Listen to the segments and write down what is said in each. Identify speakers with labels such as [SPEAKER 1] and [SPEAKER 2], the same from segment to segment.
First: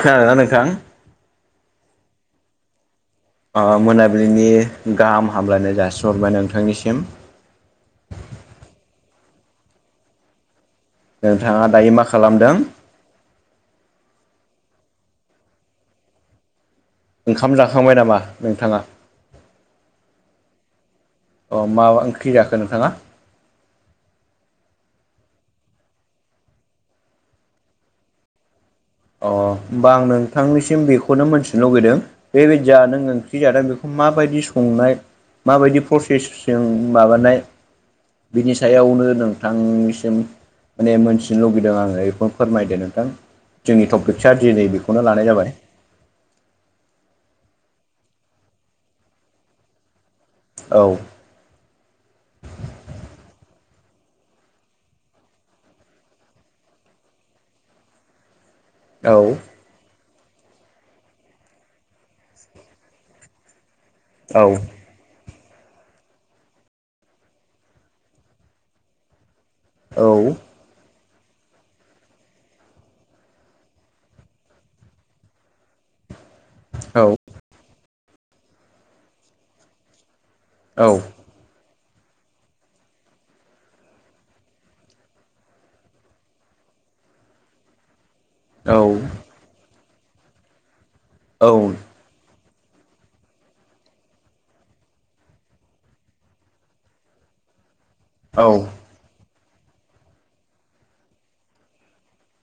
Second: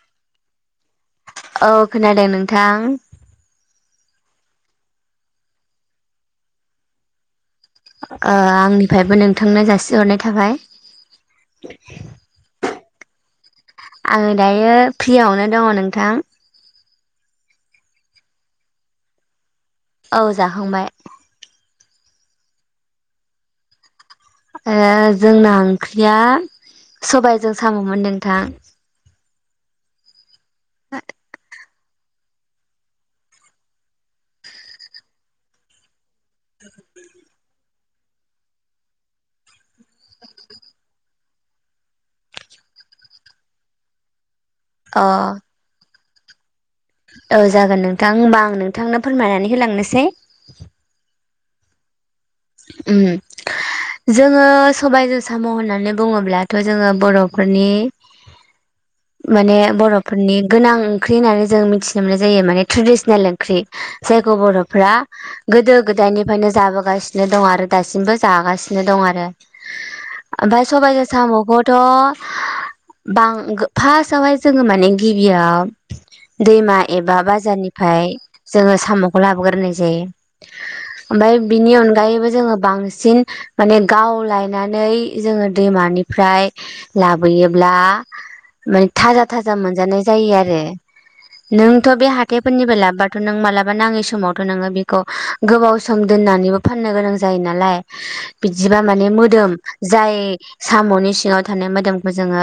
[SPEAKER 1] खोनादों ना नोंथां?
[SPEAKER 2] औ खोनादों नोंथां।
[SPEAKER 1] आ मोनाबिलिनि गाहाम हामलायनाय जासिहरबाय नोंथांनिसिम।
[SPEAKER 2] आ आंनिफायबो नोंथांनो जासिहरनाय थाबाय।
[SPEAKER 1] नोंथाङा दायो मा खालामदों?
[SPEAKER 2] आङो दायो फ्रियावनो दङ नोंथां।
[SPEAKER 1] ओंखाम जाखांबाय नामा नोंथाङा?
[SPEAKER 2] औ जाखांबाय।
[SPEAKER 1] अ' माबा ओंख्रि जाखो नोंथाङा?
[SPEAKER 2] ओ जोंना ओंख्रिया सबायजों साम'मोन नोंथां।
[SPEAKER 1] अ' होमबा आं नोंथांनिसिम बेखौनो मोनथि लुगैदों बेबायदिया नों ओंख्रि जादों बेखौ मा बायदि संनाय माबायदि प्रसेसजों माबानाय बिनि सायावनो नोंथांनिसिम माने मोनथिनो लुगैदों आङो बेखौनो फोरमायदो नोंथां। जोंनि टपिकसा दिनै
[SPEAKER 2] अ
[SPEAKER 1] बेखौनो लानाय जाबाय।
[SPEAKER 2] औ जागोन नोंथां। ओमबा आं नोंथांनो फोरमायनानै होलांनोसै।
[SPEAKER 1] औ
[SPEAKER 2] उम जोङो सबायजों साम' होननानै बुङोब्लाथ' जोङो बर'फोरनि
[SPEAKER 1] [inaudible]
[SPEAKER 2] माने बर'फ फोरनि गोनां ओंख्रि होननानै जों मिनथिनो मोननाय जायो। माने ट्रेडिसनेल ओंख्रि। जायखौ
[SPEAKER 1] औ
[SPEAKER 2] बर'फ्रा गोदो गोदायनिफायनो जाबोगास सिनो दङ आरो दासिमबो जागासिनो दं आरो।
[SPEAKER 1] औ
[SPEAKER 2] ओमफाय सबायजों साम'खौथ' बां गो फासावहाय जोङो माने गिबियाव दैमा
[SPEAKER 1] औ
[SPEAKER 2] एबा बाजारनिफाय जोङो साम'खौ लाबोग्रोनाय जायो।
[SPEAKER 1] औ
[SPEAKER 2] माय बिनि अन गायैबो जोङो बांसिन माने गावलायनानै जोङो दैमानिफ्राय लाबोयोब्ला माने थाजा थाजा मोनजानाय जायो आरो। नोंथ' बे हाथ थायफोरनिफाय लाबोबाथ' नों मालाबा नाङै समावथ' नोङो बेखौ गोबाव सम दोननानैबो फाननो गोनां जायो नालाय बिदिबा माने मोदोम जाय साम'नि सिङाव थानाय मोदोमखौ जोङो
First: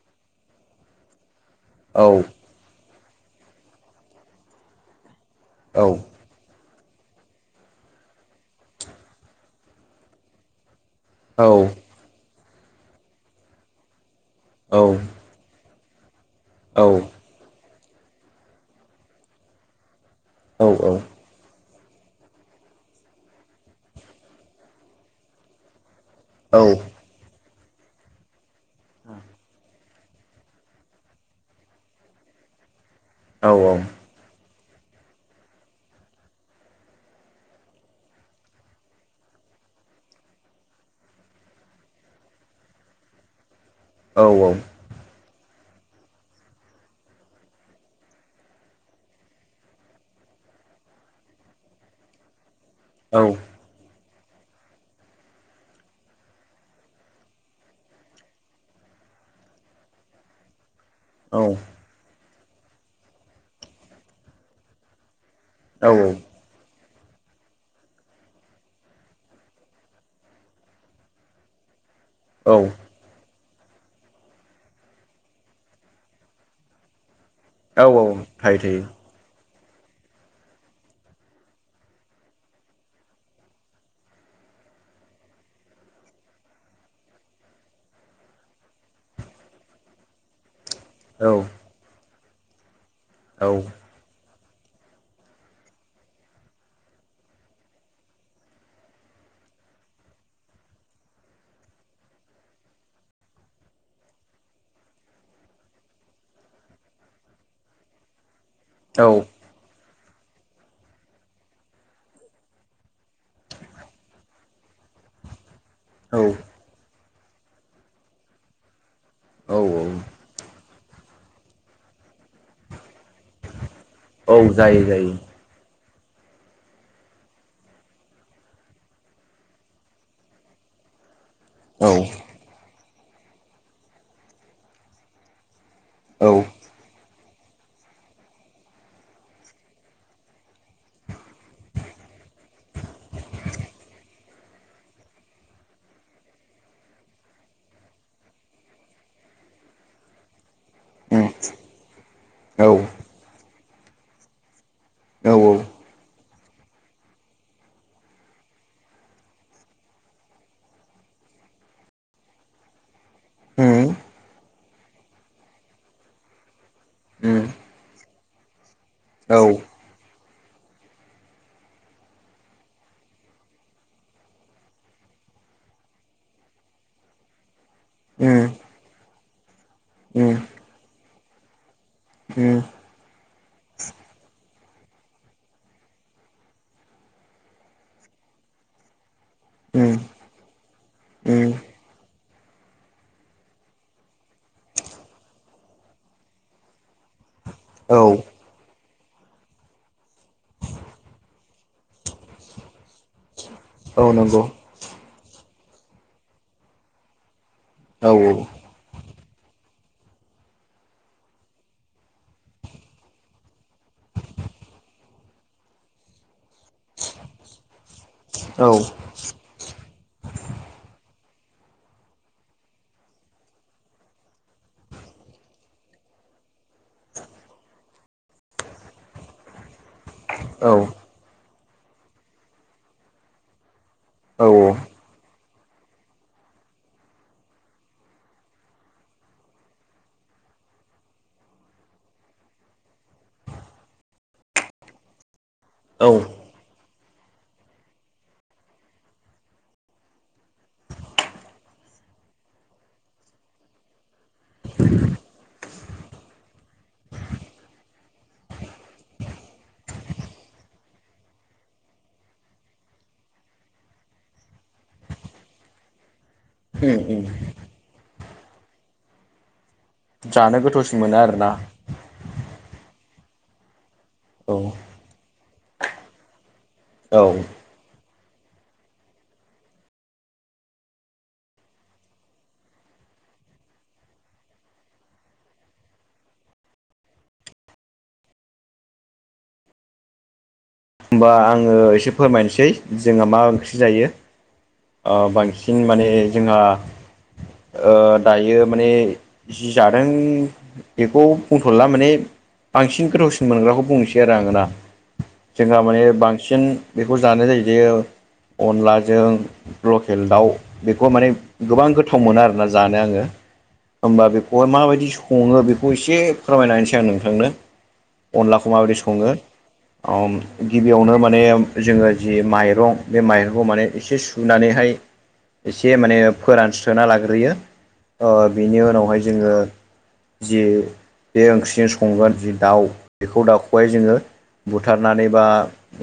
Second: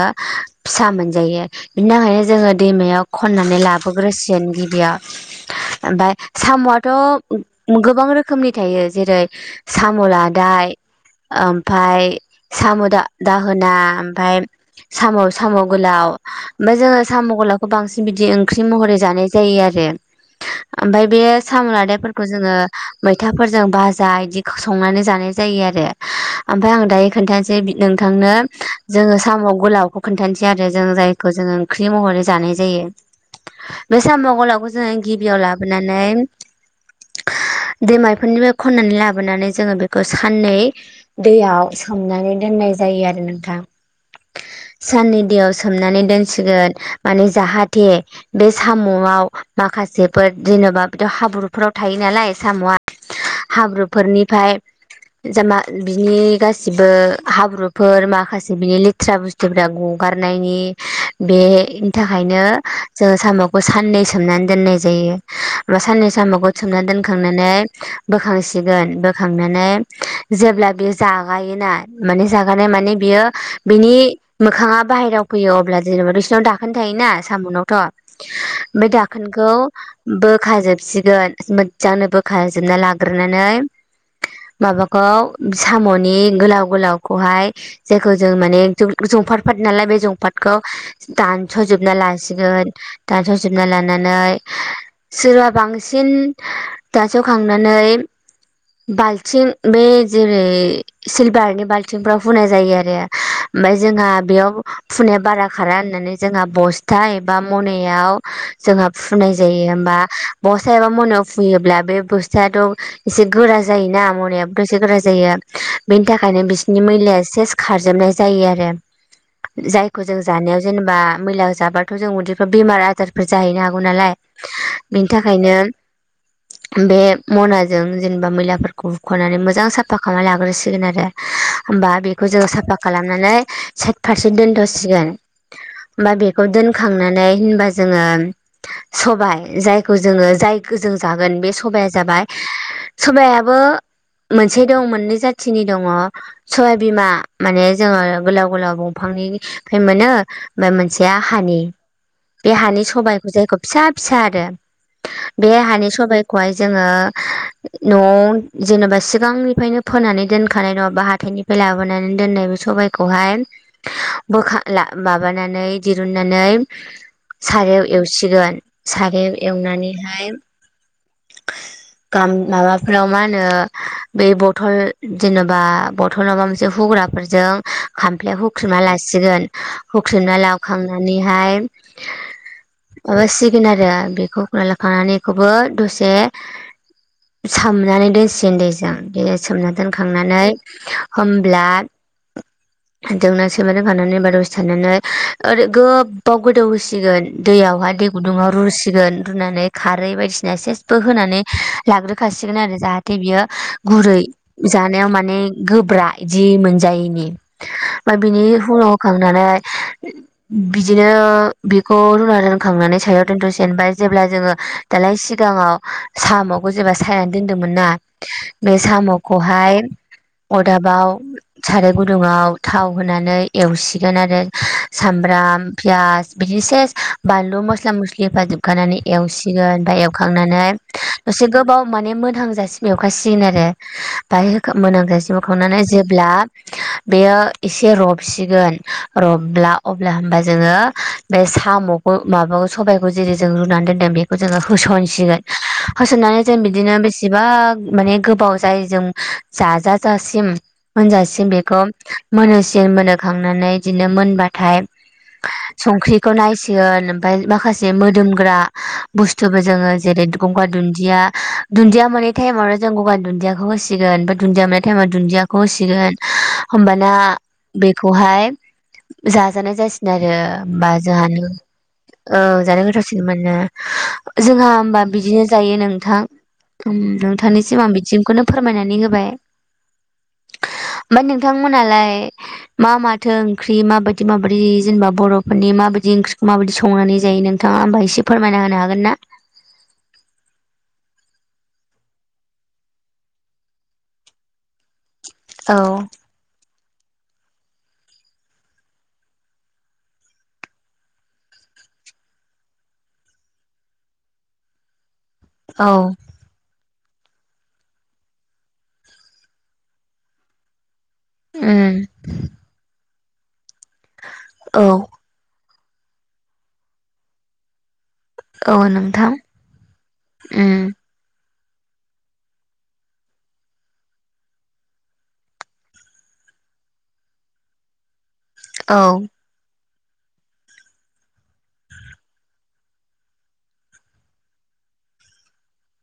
[SPEAKER 2] फिसा मोनजायो। बिनि थाखायनो जोंङो दैमायाव खननानै लाबोग्रोसिगोन गिबियाव ओमफाय साम'आथ' गोबां रोखोमनि थायो जेरै साम' लादाय ओमफाय साम' दा-दाहोना ओमफाय साम' साम' गोलाव ओमफाय जोङो साम' गोलावखौ बांसिन बिदि ओंख्रि महरै जानाय जायो आरो ओमफाय बे साम' लादाय फोरखौ जोंङो मैथाफोर जों बाजा बिदि संनानै जानाय जायो आरो ओमफ्राय आं दायो खोन्थानोसै नोंथांनो जोंङो साम' गोलावखौ खोन्थानोसै आरो जों जायखौ जोंङो ओंख्रि महरै जानाय जायो।
[SPEAKER 1] औ औ
[SPEAKER 2] बे साम' गोलावखौ जोंङो गिबियाव लाबोनानै दैमा बेफोरनिफ्राय खन्नानै लाबोनानै जोंङो बेखौ साननै दैयाव सोमनानै दोननाय जायो आरो नोंथां
[SPEAKER 1] औ औ
[SPEAKER 2] साननै दैयाव सोमनानै दोनसिगोन माने जाहाथे बे साम'आव माखासेफोर जेन'बा बिदि हाब्रुफोराव थायो नालाय साम'आ
[SPEAKER 1] औ
[SPEAKER 2] हाब्रुफोरनिफ्राय जा मा बिनि गासिबो हाब्रुफोर माखासे बिनि लेथ्रा बुस्तु फ्रा गगारनायनि बेनि थाखायनो जोंङो साम'खौ साननै सोमनानै दोननाय जायो। बा साननै साम'खौ सोमना दोनखांनानै बोखांसिगोन बोखांनानै जेब्ला बे जागायोना माने जागानाय माने बियो बिनि मोखांङा बाहेराव फैयो अब्ला जेनेबा बिसोरनाव दाखोन थायोना साम'नाव इमफाय दाखोनखौ बोखा जोबसिगोन मोजांनो बोखा जोबना लाग्रोनानै माबाखौ साम'नि गोलाव गोलाव खौहाय जायखौ जों माने जंफु जंफाट फाट नालाय बे जंफाटखौ दानस'जोबना लासिगोन दानस'जोबना लाना नै सोरबा बांसिन सु खांनानै बाल्थिं बे जेरै - सिलभारनि बाल्थिंफ्राव हुनाय जायो आरो ओमफाय जोंहा बेयाव हुनाया बारा खारा होननानै जोंहा बस्था एबा मनायाव जोंहा
[SPEAKER 1] औ औ
[SPEAKER 2] फुनाय जायो होमबा बसा एबा मायाव फुयोब्ला बे बुस्थुआथ' एसे गोरा जायोना मनायाबोथ' एसे गोरा जायो बेनि
[SPEAKER 1] थायो औ
[SPEAKER 2] थाखायनो बिसो नि मैलाया सेस खारजोबनाय जायो आरो
[SPEAKER 1] औ
[SPEAKER 2] जायखौ जों जानायाव जेनेबा मैला जाबाथ' जों उदैफ्रा बेमार आजार फोर जाहैनो हागौ नालाय
[SPEAKER 1] औ जायो जायो
[SPEAKER 2] बेनि थाखायनो बे मनाजों जेनेबा मैलाफोरखौ हुख'नानै मोजां साफा खालामना लाग्रोसिगोन आरो
[SPEAKER 1] औ
[SPEAKER 2] होमबा बेखौ जोङो साफा खालामनानै सायेत फारसे दोनथ' सिगोन बा
[SPEAKER 1] औ
[SPEAKER 2] बेखौ दोन खांनानै होनबा जोंङो सबाय जायखो जोंङो जाय गोजों जागोन सबाया जाबाय सबायाबो मोनसे दं मोननै जाथिनि दङ'। सबायाइबिमा माने जोंङो गोलाव गोलाव दंफांनिफ्राय मोनो ओमफाय मोन सेया हानि बे
[SPEAKER 1] औ
[SPEAKER 2] हानि सबाइखौ जायखौ फिसा फिसा आरो बे हानि सबायखौहाय जोंङो। न'आव जेनेबा सिगांनिफ्रायनो फोनानै दोनखानाय नंङाबा हाथाइनिफाय लाबोनानै दोननायबो सबाय खौहाय बोखा माबानानै दिरुननानै सारायाव एवसिगोन सारायाव एवनानैहाय गाम माबाफोराव मा होनो बे बथल जेनेबा बथल माबा मोनसे हुग्रा फोरजों खामफ्लायाव हुख्रमना लासिगोन हुख्रमना लाखांनानैहाय
[SPEAKER 1] उम
[SPEAKER 2] माबासिगोन आरो बेखौ खना लाखनानै इखौबो दसे सोमनानै दोनसिगोन दैजों दैजों सोमना दोनखांनानै होमब्ला जोंना सैमानो होखानानै [unintelligible] दसे थानानै ओरै गोबाव गोदौ होसिगोन।
[SPEAKER 1] औ
[SPEAKER 2] दैयावहाय दै गुदुंङाव रुसिगोन रुनानै खारै बायदिसिना सेस बो होनानै लाग्रोखासिगोन आरो जाहाथे बियो
[SPEAKER 1] औ
[SPEAKER 2] गुरै
[SPEAKER 1] नंगौ
[SPEAKER 2] जानायाव माने गोब्रा इदि मोनजायैनि
[SPEAKER 1] औ
[SPEAKER 2] ओमफ्राय बिनि उनाव खांनानै बिदिनो बेखौ रुना दोनखांनानै सायाव दन्थ' सेनबाय जेब्ला जोङो दालाय सिगाङाव साम'खौ जेब्ला सायनानै दोनदोंमोन ना
[SPEAKER 1] औ
[SPEAKER 2] बे साम'खौहाय अदाबाव साराय गुदुङाव थाव होनानै एवसिगोन आरो सामब्राम पियास बिदि सेस बानलु मस्ला मस्लि होखाजोबखानानै एवसिगोन आमफाय
[SPEAKER 1] औ
[SPEAKER 2] एवखांनानै दसे गोबाव माने मोनोहांजासि एवखासिगोन आरो बाय मोनांखायसे बोखांनानै जेब्ला बेयो एसे रबसिगोन रबब्ला अब्ला होमब्ला जोङो बे साम' माबाखौ सबाइखौ जेरै जों रुनानै दोनदों बेखौ जोङो होस'नसिगोन
[SPEAKER 1] औ उम
[SPEAKER 2] होसननानै जों बिदिनो बेसेबा माने गोबाव जायो जों जाजा जासिम मोनजासिम बेखौ मोनहोसिम मोनहोखांनानै बिदिनो मोनबाथाय संख्रिखौ नायसिगोन ओमफाय माखासे मोदोमग्रा बुस्थुबो जोङो जेरै गंगार दुन्दिया दुन्दिया मोननाय टाइमावनो जों गंगार दुन्दियाखौ होसिगोन बा दुन्दिया मोननाय टाइमाव दुन्दिया खौ होसिगोन। होमबाना
[SPEAKER 1] उम
[SPEAKER 2] बेखौहाय जाजानाय जासिगोन आरो
[SPEAKER 1] जानो
[SPEAKER 2] होमबा
[SPEAKER 1] गोथावसिन मोनो
[SPEAKER 2] जोंहानो
[SPEAKER 1] आरोना
[SPEAKER 2] औ जानो गोथावसिन मोनो।
[SPEAKER 1] औ
[SPEAKER 2] जोंहा हबा बिदिनो जायो नोंथां उम
[SPEAKER 1] औ
[SPEAKER 2] नोंथांनिसिम बिथिंखौनो फोरमायनानै होबाय ओमफाय नोंथांमोनालाय मा माथो ओंख्रि, माबायदि माबायदि जेनेबा बर'फोरनि माबायदि ओंख्रिखौ माबायदि संनानै जायो नों नोंथाङा होमबा एसे फोरमायना होनो हागोन ना?
[SPEAKER 1] होमबा आङो एसे फोरमायनोसै जोंहा मा ओंख्रि जायो। ओ बां
[SPEAKER 2] औ
[SPEAKER 1] बांसिन माने जोंहा ओ दायो माने जि जादों बेखौ बुंथ'ला माने, बांसिन गोथावसिन मोनग्राखौ बुंनोसै आरो आङोना जोंहा
[SPEAKER 2] औ
[SPEAKER 1] माने बांसिन बेखौ जानाय जायो जे अनलाजों लकेल दाउ बेखौ माने गोबां
[SPEAKER 2] उम
[SPEAKER 1] गोथाव मोनो आरोना जानो आङो होमबा बेखौहाय
[SPEAKER 2] औ
[SPEAKER 1] माबायदि सङो बेखौ एसे फोरमायनाहोनोसै आं नोंथांनो। अनलाखौ
[SPEAKER 2] औ
[SPEAKER 1] माबायदि
[SPEAKER 2] नोंथां
[SPEAKER 1] सङो ओम
[SPEAKER 2] उम
[SPEAKER 1] गिबियावनो माने जोङो जि माइरं बे माइरंखौ माने एसे सुनानैहाय एसे माने फोरानस्रोना लाग्रोयो, ओ बेनि
[SPEAKER 2] औ
[SPEAKER 1] उनावहाय जोङो जि बे ओंख्रिजों संगोन जि दाउ बेखौ दावखौ'हाय जोङो बुथारनानै बा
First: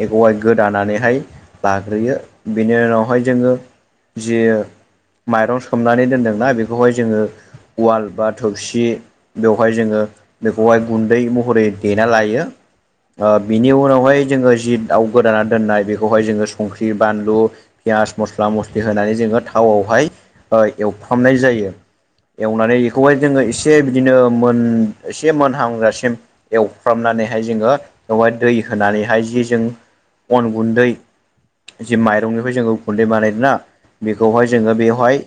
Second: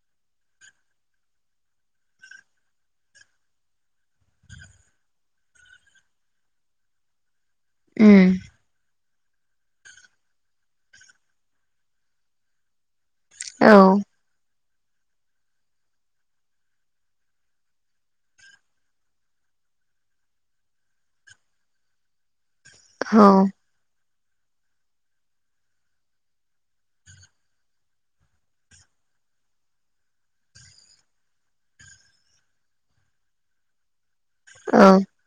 [SPEAKER 1] एखौहाय गोदानानैहाय लाग्रोयो बेनि उनावहाय जोङो जि माइरं सोमनानै दोनदोंना बेखौहाय जोङो उवाल
[SPEAKER 2] उम
[SPEAKER 1] बा थौसि बेवहाय जोङो बेखौहाय गुन्दै महरै देना लायो ओ बिनि
[SPEAKER 2] औ
[SPEAKER 1] उनावहाय जोङो जि दाउ गोदाना दोननाय बेखौहाय जोङो संख्रि बानलु पियास मस्ला मस्लि होनानै जोङो थावआवहाय एवफ्रामनाय जायो एवनानै इखौहाय
[SPEAKER 2] औ
[SPEAKER 1] जोङो एसे से बिदिनो मोन एसे मोनहांजासिम एवफ्रामनानैहाय जोङो बेवहाय दै होनानैहाय जि जों अन गुन्दै जि माइरंनिफ्राय जोङो गन्दै बानायदोंना बेखौहाय जोङो
[SPEAKER 2] औ
[SPEAKER 1] बेवहाय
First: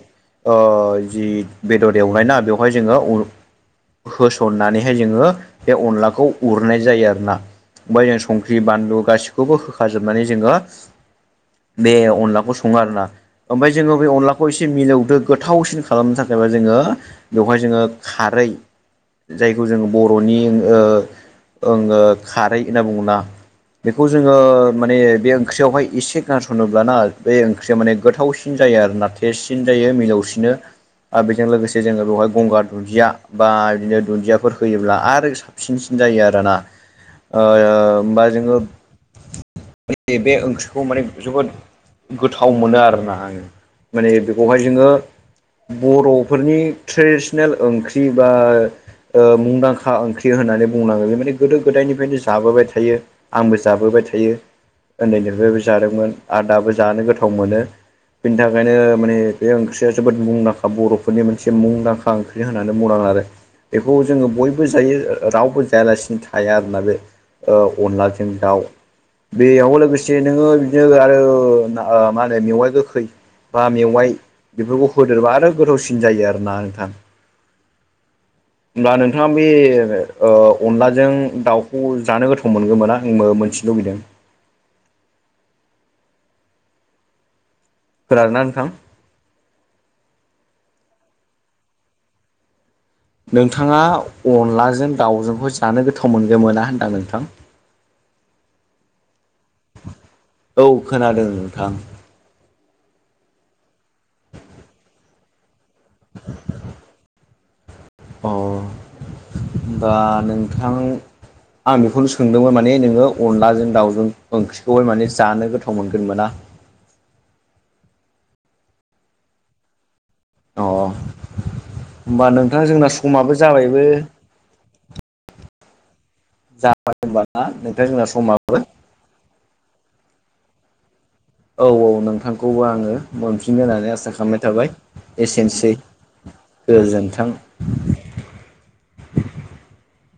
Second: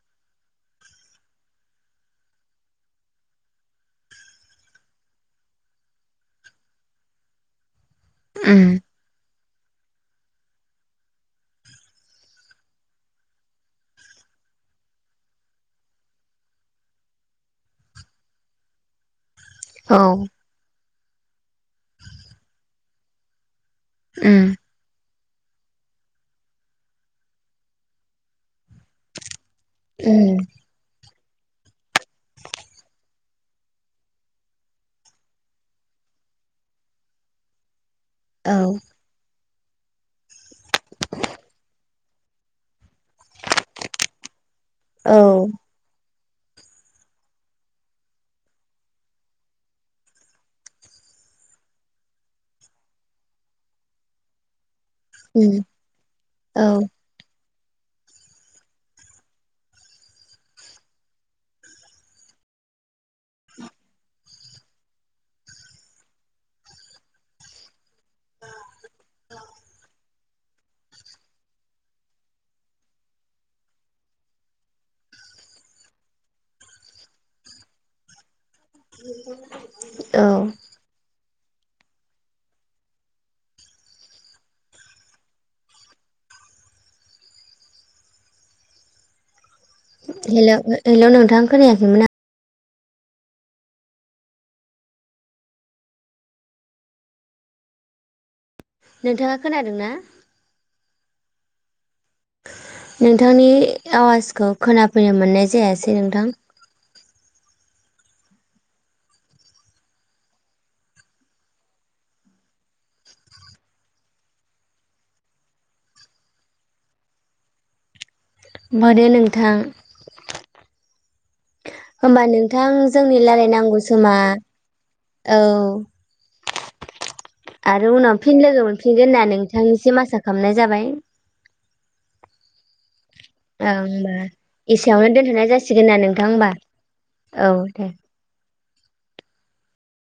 [SPEAKER 1] ओ जि बेदर एवनायना बेवहाय जोङो होसननानैहाय जोङो बे अनलाखौ उरनाय जायो आरो ना। ओमफाय जों संख्रि
[SPEAKER 2] उम
[SPEAKER 1] बानलु गासिखौबो होखाजोबनानै जोङो बे अनलाखौ सङो आरोना। ओमफाय जोङो बे अनलाखौ एसे मिलौदो गोथावसिन खालामनो थाखायबा जोङो बेवहाय जोङो खारै जायखौ जोङो
[SPEAKER 2] औ
[SPEAKER 1] बर'नि ओ ओंङो खारै होनना बुङोना। बेखौ जोङो
[SPEAKER 2] उम
[SPEAKER 1] माने बे ओंख्रियावहाय एसे गारस'नोब्लाना बे ओंख्रिया माने गोथावसिन जायो आरो ना। देरसिन जायो
[SPEAKER 2] उम
[SPEAKER 1] मिलौसिनो। आ बेजों लोगोसे जोङो बेवहाय गंगार दुन्दिया बा इदिनो दुन्दियाफोर होयोब्ला आरो फिनसिनसिन जायो आरोना। ओ होमबा जोङो
[SPEAKER 2] औ
[SPEAKER 1] बे ओंख्रिखौ माने जोबोद गोथाव मोनो आरोना आङो माने बेखौहाय जोङो
[SPEAKER 2] औ
[SPEAKER 1] बर'फोरनि ट्रेडिसनेल ओंख्रि बा ओ मुंदांखा ओंख्रि होननानै बुंनांगोन बे माने गोदो गोदायनिफ्रायनो जाबोबाय थायो आंबो जाबोबाय थायो। उन्दैनिफ्रायबो
[SPEAKER 2] उम
[SPEAKER 1] जादोंमोन आरो
[SPEAKER 2] औ
[SPEAKER 1] दाबो जानो गोथाव मोनो। बेनि थाखायनो माने बे ओंख्रिया जोबोद मुंदांखा बर'फोरनि मोनसे मुंदांखा ओंख्रि होननानै बुंनांगोन आरो। बेखौ जोङो बयबो जायो रावबो जायालासिनो थाया आरोना बे ओ अनलाजों दाउ बेयाव लोगोसे से नोङो बिदिनो आरो ना ओ मा होनो मेवाइ गोखै बा मेवाइ बेफोरखौ होदेरबा आरो गोथावसिन जायो आरोना नोंथां। होमबा नोंथाङा बे
[SPEAKER 2] औ
[SPEAKER 1] ओ अनलाजों दाउखौ जानो गोथाव मोनगौ मोना आंबो मोनथिनो लुगैदों। फोर आरोना नोंथां।
[SPEAKER 2] हेल' हेल' नोंथां खोनायाखैमोन आं।
[SPEAKER 1] नोंथाङा अनलाजों दाउजोंखौ जानो गोथाव मोनगोन मोना होनदां नोंथां?
[SPEAKER 2] नोंथाङा खोनादों ना?
[SPEAKER 1] औ खोनादों नोंथां।
[SPEAKER 2] नोंथांनि आवाजखौ खोनाफैनो मोननाय जायासै नोंथां।
[SPEAKER 1] अ होमबा नोंथां आं बेखौनो सोंदोंमोन माने नोङो अनलाजों दाउजों ओंख्रिखौहाय माने जानो गोथाव मोनगोन मोना?
[SPEAKER 2] मोनो लोंथां।
[SPEAKER 1] अ
[SPEAKER 2] होमबा नोंथां
[SPEAKER 1] जोंना
[SPEAKER 2] जोंनि
[SPEAKER 1] समाबो
[SPEAKER 2] लारायनांगौ
[SPEAKER 1] जाबायबो
[SPEAKER 2] समा औ
[SPEAKER 1] जाबाय होनबा ना नोंथां जोंना समाबो।
[SPEAKER 2] फिनगोन होनना नोंथांनिसिम आसा खामनाय जाबाय।
[SPEAKER 1] औ औ नोंथांखौबो आङो मोनफिनगोन
[SPEAKER 2] ओं
[SPEAKER 1] होननानै आसा
[SPEAKER 2] होमबा
[SPEAKER 1] खामनाय थाबाय
[SPEAKER 2] एसेयावनो दोनथ'नाय
[SPEAKER 1] एसेनोसै
[SPEAKER 2] जासिगोन ना नोंथां होमबा
[SPEAKER 1] गोजोनथों।
[SPEAKER 2] औ दे